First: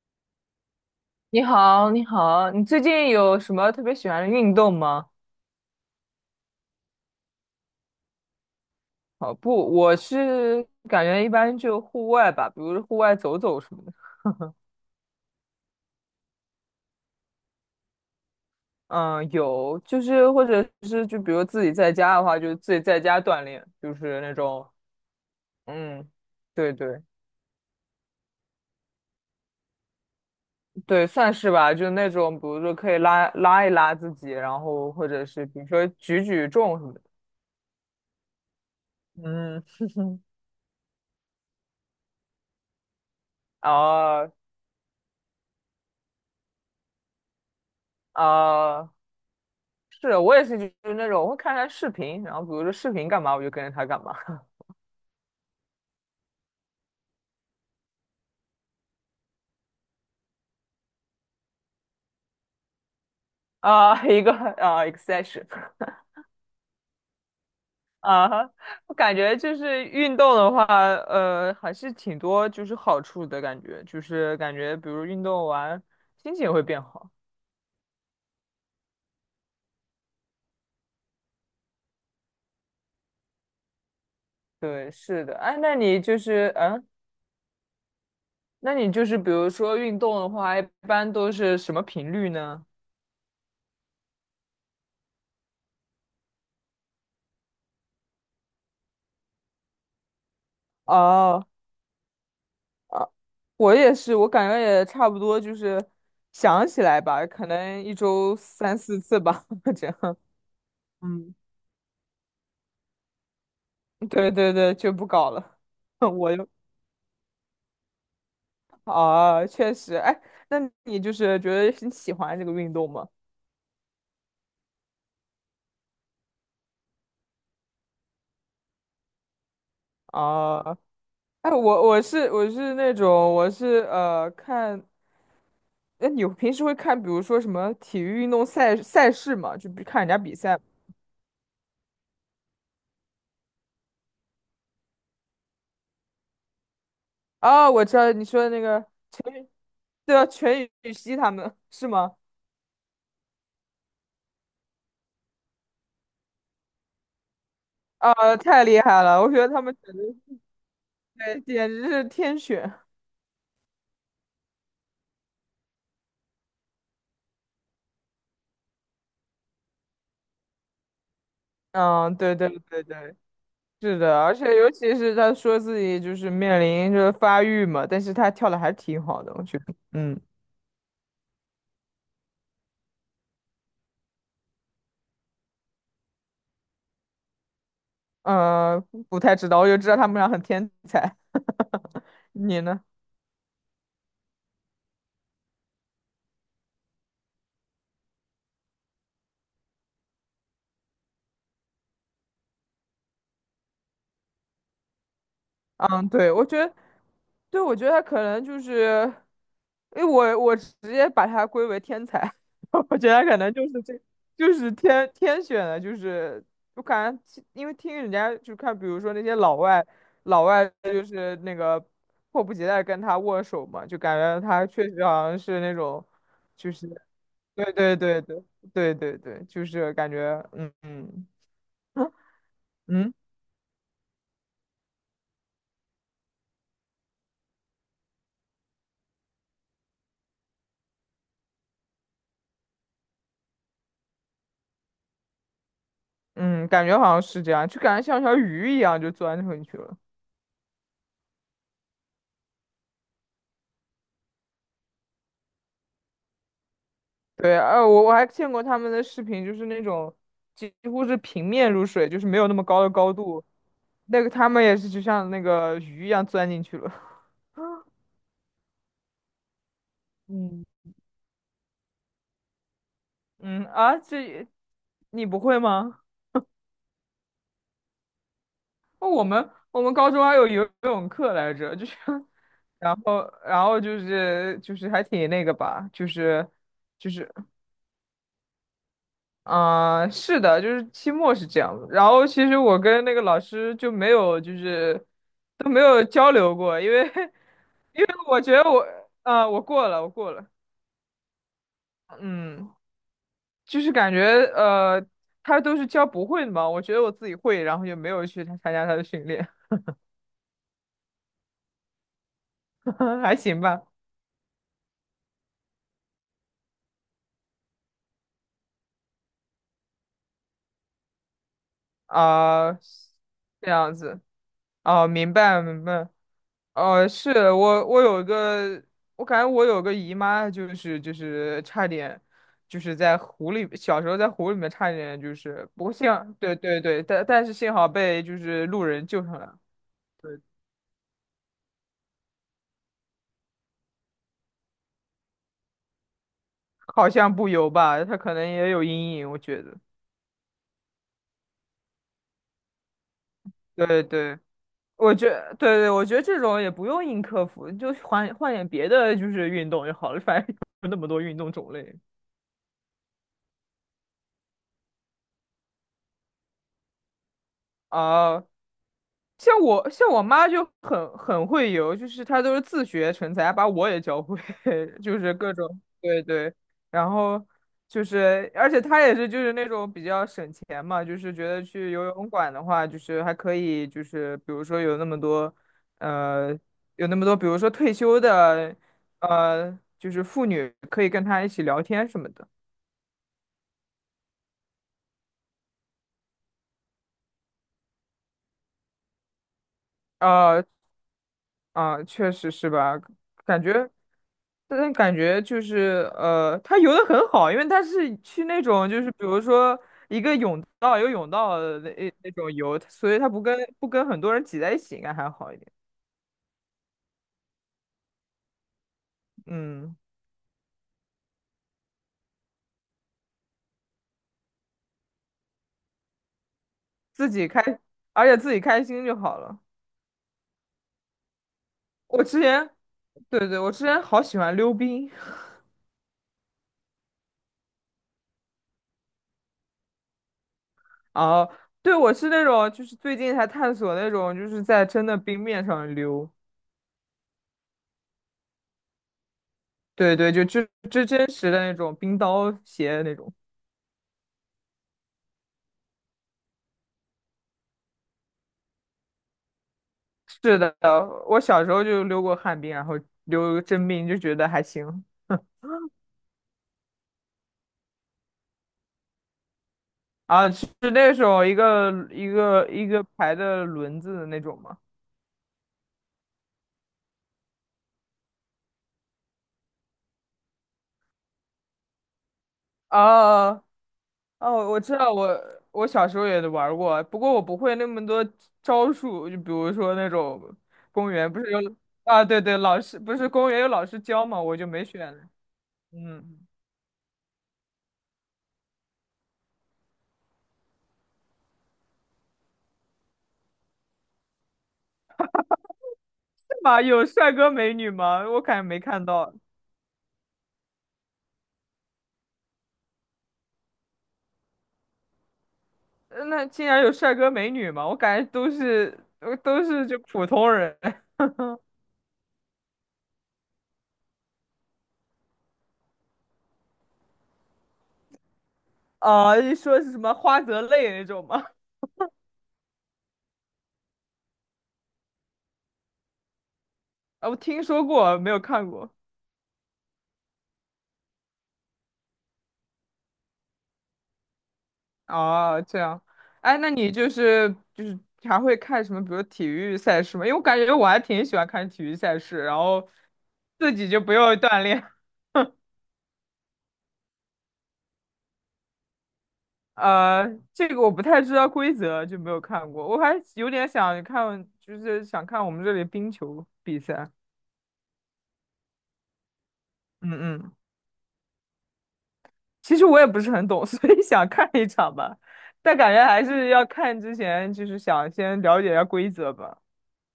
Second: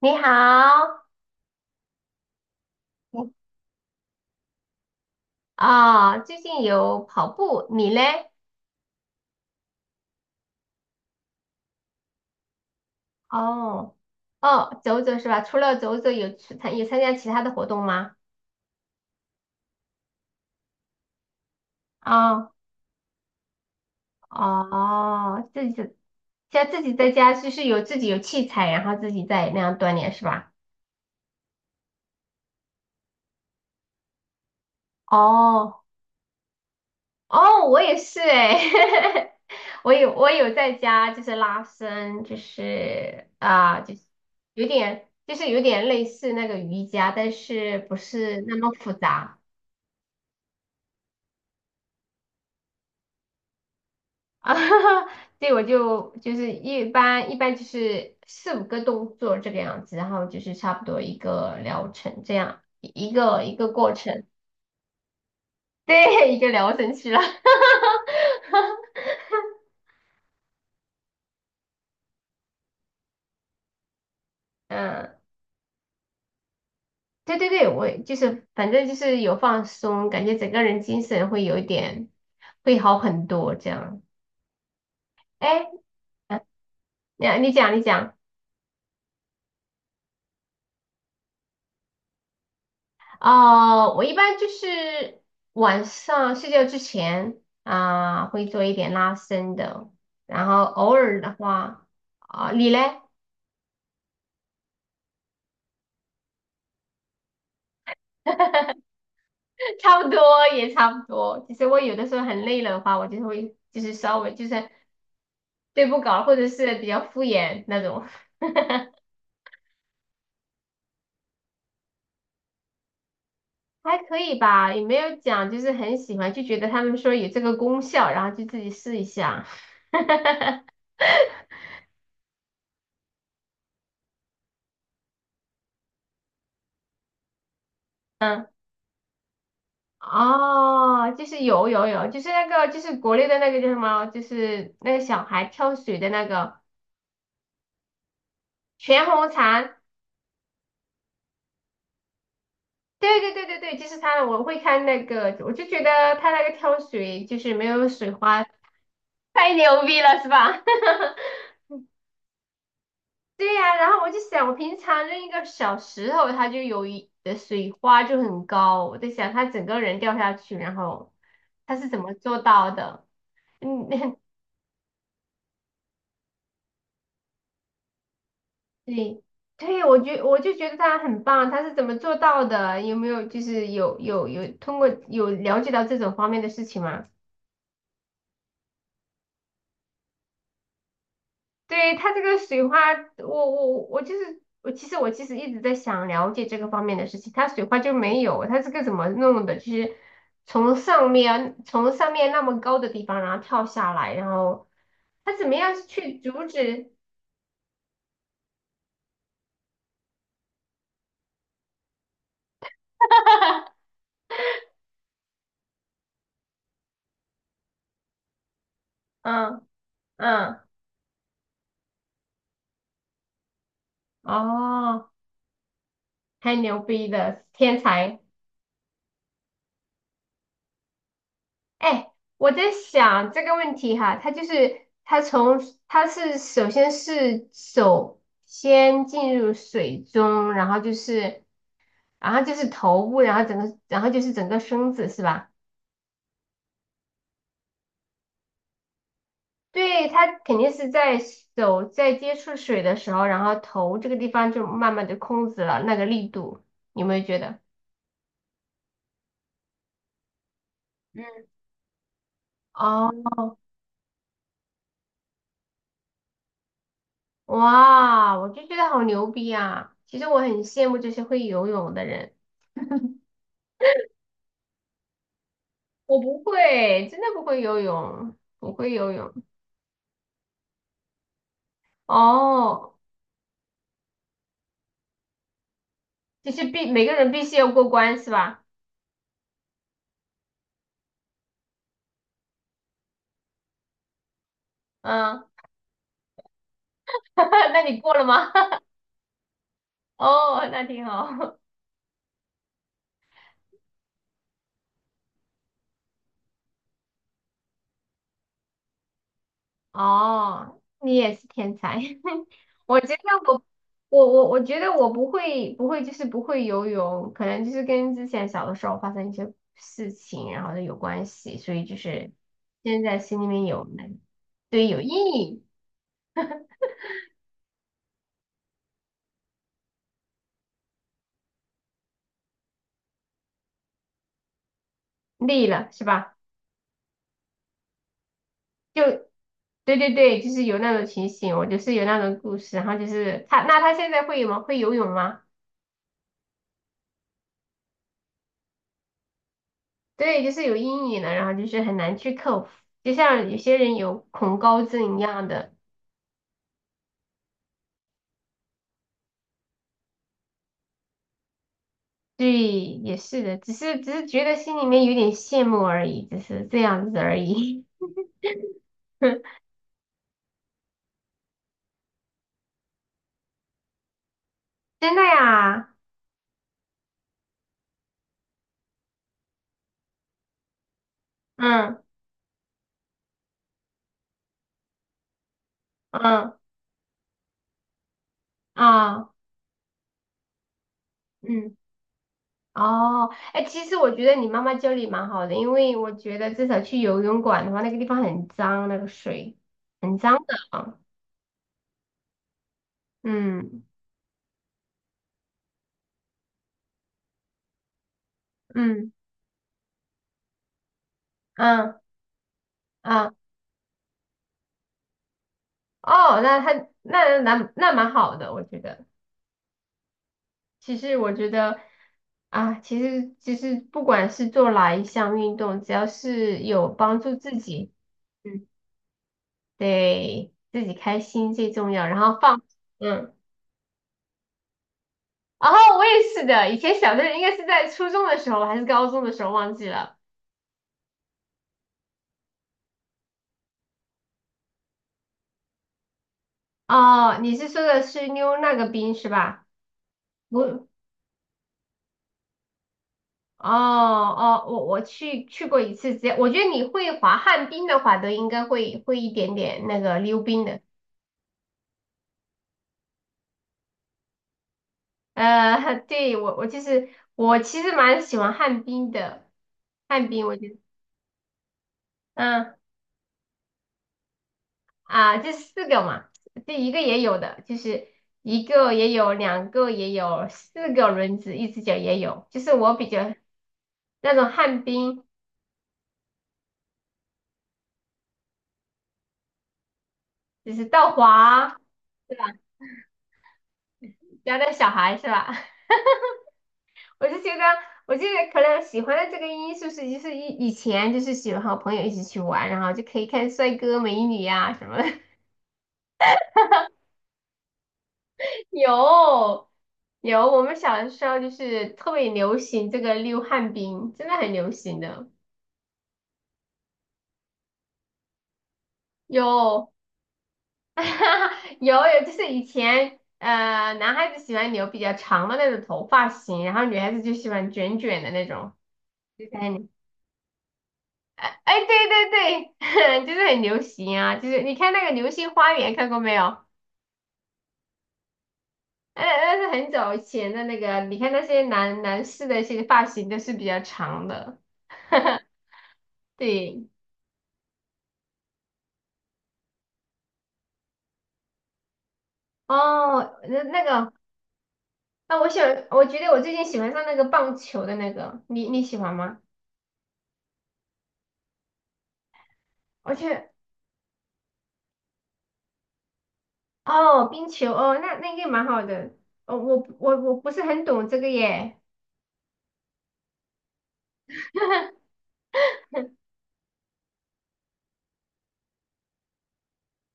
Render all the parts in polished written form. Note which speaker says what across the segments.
Speaker 1: 你好。
Speaker 2: 你好，你好，你最近
Speaker 1: 哦。
Speaker 2: 有什么特别喜欢的运动吗？
Speaker 1: 啊，最近有跑步，你嘞？
Speaker 2: 跑步，我是感觉一般就户外吧，比如户外走走什么的。
Speaker 1: 哦，哦，走走是吧？除了走走，有去参有参加其他的活动吗？
Speaker 2: 嗯，有，就是或者是就比如自己在家的话，
Speaker 1: 哦，
Speaker 2: 就自己在家锻炼，就是那种，
Speaker 1: 哦，自己
Speaker 2: 嗯，
Speaker 1: 在
Speaker 2: 对
Speaker 1: 自己
Speaker 2: 对
Speaker 1: 在家就是自己有器材，然后自己在那样锻炼是吧？
Speaker 2: 对，算是吧，就那种，比如说可以拉拉一拉自己，然后或者是比如
Speaker 1: 哦，
Speaker 2: 说举重什么的。
Speaker 1: 哦，我也是哎。
Speaker 2: 嗯，
Speaker 1: 我有在家就是拉伸，
Speaker 2: 哦
Speaker 1: 有点类似那个瑜伽，但是不是那么
Speaker 2: 哦。
Speaker 1: 复杂。
Speaker 2: 是我也是，就是那种我会看他视频，然后比如说视频干嘛，我就跟着他干嘛
Speaker 1: 啊，对，我就是一般就是四五个动作这个样子，然后就是差不多一个疗程这样，一个一个过
Speaker 2: 啊、一
Speaker 1: 程。
Speaker 2: 个啊、exestion
Speaker 1: 对，一个疗程去了。
Speaker 2: 啊我感觉就是运动的话，还是挺多就是好处的感觉，就是感觉比如
Speaker 1: 嗯，
Speaker 2: 运动完心情也会变好。
Speaker 1: 对对对，我就是反正就是有放松，感觉整个人精神会有一点会好很多这样。
Speaker 2: 对，是的，哎，
Speaker 1: 哎，你讲你讲。
Speaker 2: 那你就是比如说运动的话，一般都是什么频率呢？
Speaker 1: 哦，我一般就是晚上睡觉之前啊，会做一点拉伸的，然后偶尔的
Speaker 2: 哦，
Speaker 1: 话，啊，你嘞？
Speaker 2: 我也是，我感觉也差不多，就是想起来吧，可能一周三 四次吧，这
Speaker 1: 差不
Speaker 2: 样。
Speaker 1: 多也差不
Speaker 2: 嗯，
Speaker 1: 多。其实我有的时候很累了的话，我就会就是稍
Speaker 2: 对
Speaker 1: 微就
Speaker 2: 对
Speaker 1: 是
Speaker 2: 对，就不搞了。
Speaker 1: 对不 搞，
Speaker 2: 我
Speaker 1: 或者
Speaker 2: 又
Speaker 1: 是比较敷衍那种。
Speaker 2: 啊，确实，哎，那你就是觉得你喜欢这个运动吗？
Speaker 1: 还可以吧，也没有讲就是很喜欢，就觉得他们说有这个功效，然后就自己试一下。
Speaker 2: 啊，哎，我是那种看，哎，你平时会看，比如说什么体育运动赛事嘛，就比看人家比赛吗？
Speaker 1: 哦，就是有，就是那个就是国内的那个叫什么，就是那个小孩跳水的那个
Speaker 2: 啊，我知道你说的那个
Speaker 1: 全红
Speaker 2: 全，
Speaker 1: 婵，
Speaker 2: 对啊，全羽西他们是吗？
Speaker 1: 对对对对对，就是他，我会看那个，我就觉得他那个跳水就是没有水
Speaker 2: 啊，
Speaker 1: 花，
Speaker 2: 太厉害了！我觉得
Speaker 1: 太
Speaker 2: 他们
Speaker 1: 牛
Speaker 2: 简
Speaker 1: 逼
Speaker 2: 直
Speaker 1: 了是吧？
Speaker 2: 对，简直是天选。
Speaker 1: 对呀。然后我就想，我平常扔一个小石头，它就有一的水花就很高，我在想他整个人掉下去，然后他是怎么
Speaker 2: 嗯，对
Speaker 1: 做
Speaker 2: 对
Speaker 1: 到
Speaker 2: 对
Speaker 1: 的？
Speaker 2: 对，
Speaker 1: 嗯。
Speaker 2: 是 的，而且尤其是他说自己就是面临着发育嘛，但是他跳的还是挺
Speaker 1: 对，
Speaker 2: 好的，我觉得。
Speaker 1: 对，我
Speaker 2: 嗯
Speaker 1: 觉我就觉得他很棒，他是怎么做到的？有没有就是有通过了解到这种方面的事情吗？
Speaker 2: 呃，不太知道，我就知道他们俩很天才。
Speaker 1: 对，他这个
Speaker 2: 你
Speaker 1: 水花，
Speaker 2: 呢？
Speaker 1: 我其实一直在想了解这个方面的事情，他水花就没有，他这个怎么弄的？就是从上面那么高的地方，然后跳下来，然后他怎么样
Speaker 2: 嗯，
Speaker 1: 去
Speaker 2: 对，
Speaker 1: 阻
Speaker 2: 我觉得，
Speaker 1: 止？
Speaker 2: 对，我觉得他可能就是，因为我直接把他归为天才，我觉得他可能就是这，就是天选的，就是我感觉其因为听人家就看，比如说那些老
Speaker 1: 嗯。
Speaker 2: 外，老
Speaker 1: 嗯，
Speaker 2: 外就是那个迫不及待跟他握手嘛，就感觉他确实
Speaker 1: 哦，
Speaker 2: 好像是那种，
Speaker 1: 太
Speaker 2: 就
Speaker 1: 牛
Speaker 2: 是
Speaker 1: 逼了，
Speaker 2: 对
Speaker 1: 天
Speaker 2: 对
Speaker 1: 才。
Speaker 2: 对对对对对，就是感觉嗯嗯
Speaker 1: 哎，我在
Speaker 2: 嗯。
Speaker 1: 想这个问题哈，它就是它从它是首先是手先进入水中，然后就是头部，然后整个身子是吧？
Speaker 2: 嗯，感觉好像是这样，就感觉像条鱼一样就钻进去了。
Speaker 1: 对，它肯定是在手在接触水的时候，然后头这个地方就慢慢的控制了那个力度，你有没有觉
Speaker 2: 对，
Speaker 1: 得？
Speaker 2: 我还见过他们的视频，就是那种几乎是平
Speaker 1: 嗯，
Speaker 2: 面入水，就是没有那么高的
Speaker 1: 哦，
Speaker 2: 高度，那个他们也是就像那个鱼一样钻进去了。
Speaker 1: 哇，我就觉得好牛逼啊！其实我很
Speaker 2: 嗯，
Speaker 1: 羡慕这些会游泳的人。
Speaker 2: 嗯啊，这你不会吗？
Speaker 1: 我不会，真的不会游泳，不会
Speaker 2: 哦，
Speaker 1: 游
Speaker 2: 我
Speaker 1: 泳。
Speaker 2: 们我们高中还有游泳课来着，就是，
Speaker 1: 哦，
Speaker 2: 然后就是还挺那个吧，就是
Speaker 1: 就是每
Speaker 2: 就
Speaker 1: 个人
Speaker 2: 是
Speaker 1: 必须要过关是吧？
Speaker 2: 啊、是的，就是期末是这样的。然后其实我跟那个老师就没有，就是
Speaker 1: 嗯。
Speaker 2: 都没有交流过，因为
Speaker 1: 那 你
Speaker 2: 因为
Speaker 1: 过了
Speaker 2: 我
Speaker 1: 吗？
Speaker 2: 觉得我，啊、我过了，我 过了，
Speaker 1: 哦，那挺好。
Speaker 2: 嗯，就是感觉呃，他都是教不会的嘛，我觉得我自己会，然后就没有去参加他的训练，
Speaker 1: 哦，你也是天才。我觉得
Speaker 2: 还行
Speaker 1: 我
Speaker 2: 吧，
Speaker 1: 我觉得我不会游泳，可能就是跟之前小的时候发生一些事情，然后呢有关系，所以就是
Speaker 2: 啊、
Speaker 1: 现在心里面
Speaker 2: 这
Speaker 1: 有，
Speaker 2: 样子，
Speaker 1: 对，有
Speaker 2: 哦、
Speaker 1: 阴
Speaker 2: 明白
Speaker 1: 影。
Speaker 2: 明白哦，是我，我有一个，我感觉我有个姨妈，就是差点，就是在湖里，小时候在湖里面差点就
Speaker 1: 累
Speaker 2: 是，不
Speaker 1: 了
Speaker 2: 过
Speaker 1: 是
Speaker 2: 幸好
Speaker 1: 吧？
Speaker 2: 对对对，但是幸好被就是路
Speaker 1: 就
Speaker 2: 人救上来了，
Speaker 1: 对对
Speaker 2: 对，
Speaker 1: 对，就是有那种情形，我就是有那种故事，然后就是他，那他现在会吗？会游泳吗？
Speaker 2: 好像不游吧，她可能也有阴影，我觉得，
Speaker 1: 对，就是有阴影了，然后就是很难去克服，就像有些人
Speaker 2: 对
Speaker 1: 有
Speaker 2: 对，
Speaker 1: 恐高
Speaker 2: 我
Speaker 1: 症一
Speaker 2: 觉
Speaker 1: 样的。
Speaker 2: 对对，我觉得这种也不用硬克服，就换换点别的就是运动就好了，反正 有那么多运动种类
Speaker 1: 对，也是的，只是觉得心里面有点羡慕而已，只是这样子而已。
Speaker 2: 啊。哦 像我妈就很会游，就是她都是自学成才，把我也教会，
Speaker 1: 真
Speaker 2: 就
Speaker 1: 的
Speaker 2: 是各种
Speaker 1: 呀，
Speaker 2: 对对，然后就是而且她也是就是那种比较省钱嘛，就是觉得去
Speaker 1: 嗯。
Speaker 2: 游泳馆的话，就是还可以就是比如说有那么多
Speaker 1: 嗯
Speaker 2: 呃比如说退休的
Speaker 1: 啊
Speaker 2: 就是妇女可以跟她一起
Speaker 1: 嗯。
Speaker 2: 聊天什么的，
Speaker 1: 哦，哎，其实我觉得你妈妈教你蛮好的，因为我觉得至少去游泳馆的话，那个地方很脏，那个水很脏的
Speaker 2: 呃
Speaker 1: 啊。
Speaker 2: 确实是吧？感
Speaker 1: 嗯。
Speaker 2: 觉，但感觉就是他游的很好，因为他是去那种就
Speaker 1: 嗯。
Speaker 2: 是比如说岛游泳道的
Speaker 1: 嗯。
Speaker 2: 那种游，所以他
Speaker 1: 嗯，
Speaker 2: 不跟很多人挤在一起，应该还好一点。
Speaker 1: 哦，那他那那那蛮好的，我觉得。
Speaker 2: 嗯，
Speaker 1: 其实我觉得啊，其实不管是做哪一项运动，只要是有帮
Speaker 2: 自
Speaker 1: 助
Speaker 2: 己
Speaker 1: 自
Speaker 2: 开，
Speaker 1: 己，
Speaker 2: 而且自己
Speaker 1: 嗯，
Speaker 2: 开心就好了。
Speaker 1: 对自己开心最重要，然
Speaker 2: 我
Speaker 1: 后
Speaker 2: 之
Speaker 1: 放。
Speaker 2: 前，
Speaker 1: 嗯。
Speaker 2: 对对，我之前好喜欢溜冰
Speaker 1: 然后我也是的，以前小的应该是在初中的时候还是高中的时候忘记了。
Speaker 2: 啊，对，我是那种就是最近才探索那种就是在真的冰面上溜，
Speaker 1: 哦，你是说的是溜那个冰是吧？
Speaker 2: 对对，就这
Speaker 1: 我
Speaker 2: 这真实的那种冰刀鞋那种。
Speaker 1: 哦哦，我去过一次，直接我觉得你会滑旱冰的话，都应该会会一点点那个溜
Speaker 2: 是
Speaker 1: 冰
Speaker 2: 的，
Speaker 1: 的。
Speaker 2: 我小时候就溜过旱冰，然后溜个真冰，就觉得还行。
Speaker 1: 对我其实蛮喜欢旱冰的，旱冰
Speaker 2: 啊，
Speaker 1: 我
Speaker 2: 是
Speaker 1: 觉得
Speaker 2: 那种一个一个
Speaker 1: 嗯。
Speaker 2: 一个排的轮子的那种吗？
Speaker 1: 啊，这四个嘛，这一个也有的，就是一个也有，两个也有，四个轮子，一只脚也有。就是我比较
Speaker 2: 啊，
Speaker 1: 那种
Speaker 2: 哦，我
Speaker 1: 旱
Speaker 2: 知道，
Speaker 1: 冰，
Speaker 2: 我小时候也玩儿过，不过我不会那么多招数，就比如说那种
Speaker 1: 就是倒
Speaker 2: 公园不是有
Speaker 1: 滑
Speaker 2: 啊，对对，老师不是公园有老师教嘛，我
Speaker 1: 家
Speaker 2: 就
Speaker 1: 的
Speaker 2: 没
Speaker 1: 小孩是
Speaker 2: 选。
Speaker 1: 吧？
Speaker 2: 嗯，
Speaker 1: 我就觉得，我就得可能喜欢的这个因素是，就是以以前就是喜欢和朋友一起去玩，然后就可以看帅哥美女呀，什么的。
Speaker 2: 是吗？有帅哥美女吗？我感觉没看到。
Speaker 1: 有有，我们小的时候就是特别流行这个溜旱冰，真的很流行的。
Speaker 2: 那竟然有帅哥美女吗？我感觉都是
Speaker 1: 有，
Speaker 2: 就普通人
Speaker 1: 有有，就是以前男孩子喜欢留比较长的那种头发型，然后女孩子就喜欢卷卷的那种。
Speaker 2: 啊，
Speaker 1: 就
Speaker 2: 一
Speaker 1: 在
Speaker 2: 说
Speaker 1: 你，
Speaker 2: 是什么花泽类那种吗？
Speaker 1: 哎 哎，对对对，就是很流行啊，就是你看那个《流星花园》看过没有？
Speaker 2: 啊，我听说过，没有看过。
Speaker 1: 那那是很早以前的那个，你看那些男男士的一些发型都是比较长的。
Speaker 2: 哦，这样，哎，那
Speaker 1: 对，
Speaker 2: 你就是还会看什么，比如体育赛事吗？因为我感觉我还挺喜欢看体育赛事，然后
Speaker 1: 哦，那
Speaker 2: 自
Speaker 1: 那
Speaker 2: 己就
Speaker 1: 个，
Speaker 2: 不用锻炼。
Speaker 1: 那我喜欢，我觉得我最近喜欢上那个棒球的那个，你你喜欢吗？
Speaker 2: 呃，这个我不太知道规则，就没有看过。我
Speaker 1: 而
Speaker 2: 还有
Speaker 1: 且。
Speaker 2: 点想看，就是想看我们这里冰球比赛。
Speaker 1: 哦，冰球哦，那那个蛮好的。哦，我
Speaker 2: 嗯
Speaker 1: 我我不
Speaker 2: 嗯
Speaker 1: 是很懂这个耶。
Speaker 2: 其实我也不是很懂，所以想看一场吧，但感觉还是要看之前，就是想先了解一下规则吧。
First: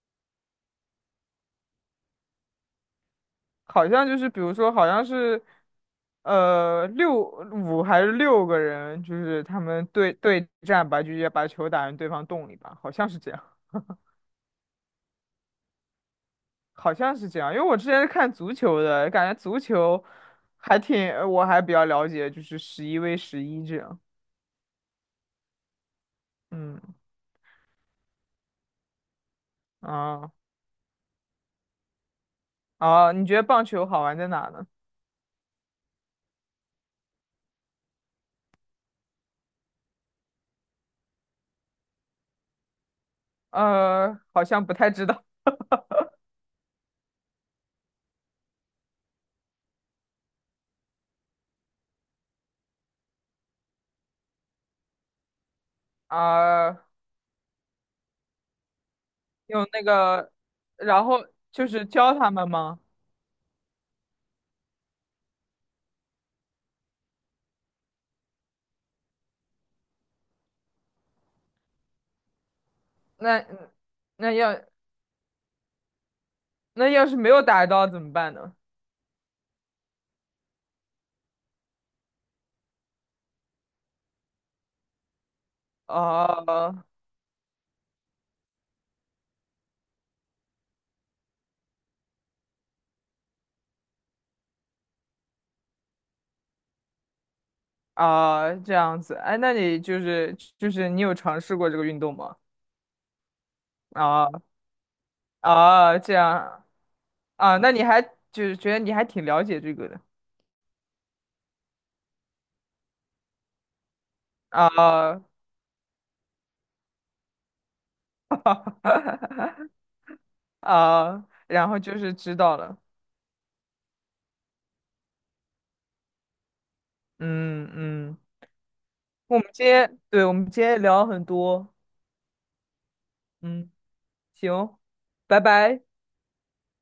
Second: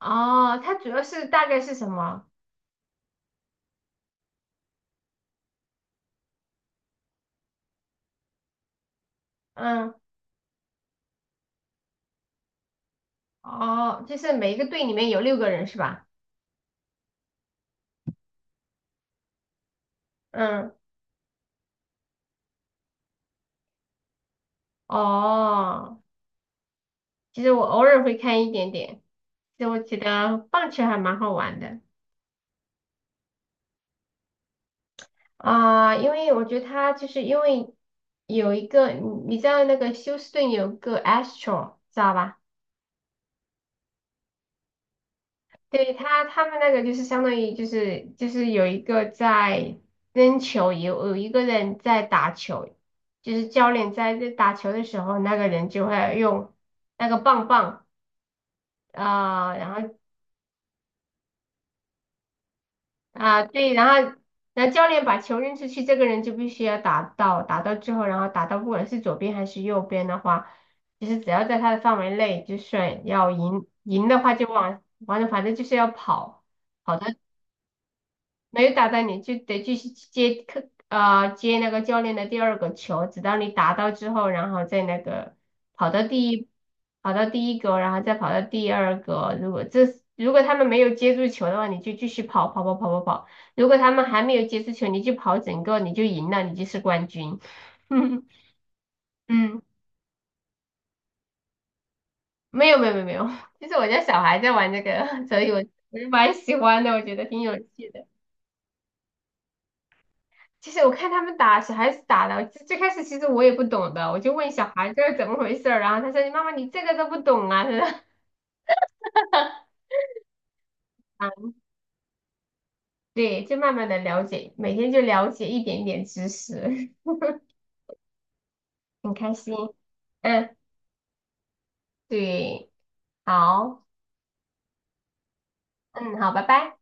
Speaker 1: 哦，它主要是大概是什么？
Speaker 2: 好像就是，比如说，好像是，六五还是六个人，就是他们
Speaker 1: 嗯，
Speaker 2: 对战吧，就直接把球打进对方洞里吧，好像是这样，
Speaker 1: 哦，就是每一个队里面有六个人是吧？
Speaker 2: 好像是这样。因为我之前是看足球的，感觉足球
Speaker 1: 嗯，
Speaker 2: 还挺，我还比较了解，就是11v11这样。
Speaker 1: 哦，
Speaker 2: 嗯，
Speaker 1: 其实我偶尔会看一点点。就我觉
Speaker 2: 啊
Speaker 1: 得棒球还蛮好玩的
Speaker 2: 啊，你觉得棒球好玩在哪呢？
Speaker 1: 啊，因为我觉得它就是因为有一个，你知道那个休斯顿有个 Astro 知道吧？
Speaker 2: 好像不太知道。
Speaker 1: 对他，他们那个就是相当于就是有一个在扔球，有一个人在打球，就是教练在打球的时候，那个人就会用
Speaker 2: 啊、
Speaker 1: 那个棒棒啊，
Speaker 2: 用
Speaker 1: 然
Speaker 2: 那
Speaker 1: 后
Speaker 2: 个，然后就是教他们吗？
Speaker 1: 啊，对，然后然后教练把球扔出去，这个人就必须要打到，打到之后，然后打到不管是左边还是右边的话，就是只要在他的范围内就算要
Speaker 2: 那
Speaker 1: 赢，赢的
Speaker 2: 那
Speaker 1: 话就
Speaker 2: 要
Speaker 1: 往反正就是要跑。
Speaker 2: 那
Speaker 1: 跑
Speaker 2: 要是没有打到怎么办呢？
Speaker 1: 没有打到你，就得继续接客，接那个教练的第二个球，直到你打到之后，然后再那个跑到第一，
Speaker 2: 哦
Speaker 1: 跑到第一个，然后再跑到第二个。如果他们没有接住球的话，你就继续跑跑跑跑跑跑。如果他们还没有接住球，你就跑整个，你就赢了，你就是冠军。
Speaker 2: 啊、这样子，哎，那
Speaker 1: 嗯，
Speaker 2: 你就是就是你有尝试过这个运动吗？
Speaker 1: 没有没有没有没有，就是我家小
Speaker 2: 啊
Speaker 1: 孩在玩这个，所以我
Speaker 2: 啊，
Speaker 1: 就
Speaker 2: 这
Speaker 1: 蛮喜
Speaker 2: 样
Speaker 1: 欢的，我觉得挺有
Speaker 2: 啊，那你
Speaker 1: 趣
Speaker 2: 还
Speaker 1: 的。
Speaker 2: 就是觉得你还挺了解这个的
Speaker 1: 其实我看他们打小孩子打的，最最开始其实我也不懂的，我就问小孩这是
Speaker 2: 啊
Speaker 1: 怎么回事儿，然后他说你妈妈你这个都不懂啊，他说
Speaker 2: 啊，
Speaker 1: 啊，
Speaker 2: 然后就是知道了，
Speaker 1: 对，就慢慢的了解，每天就了解一点点知识。
Speaker 2: 嗯嗯，
Speaker 1: 很开心。
Speaker 2: 我们
Speaker 1: 嗯，
Speaker 2: 今天聊了很多，
Speaker 1: 对，
Speaker 2: 嗯。
Speaker 1: 好，
Speaker 2: 行，拜拜。
Speaker 1: 嗯，好，拜拜。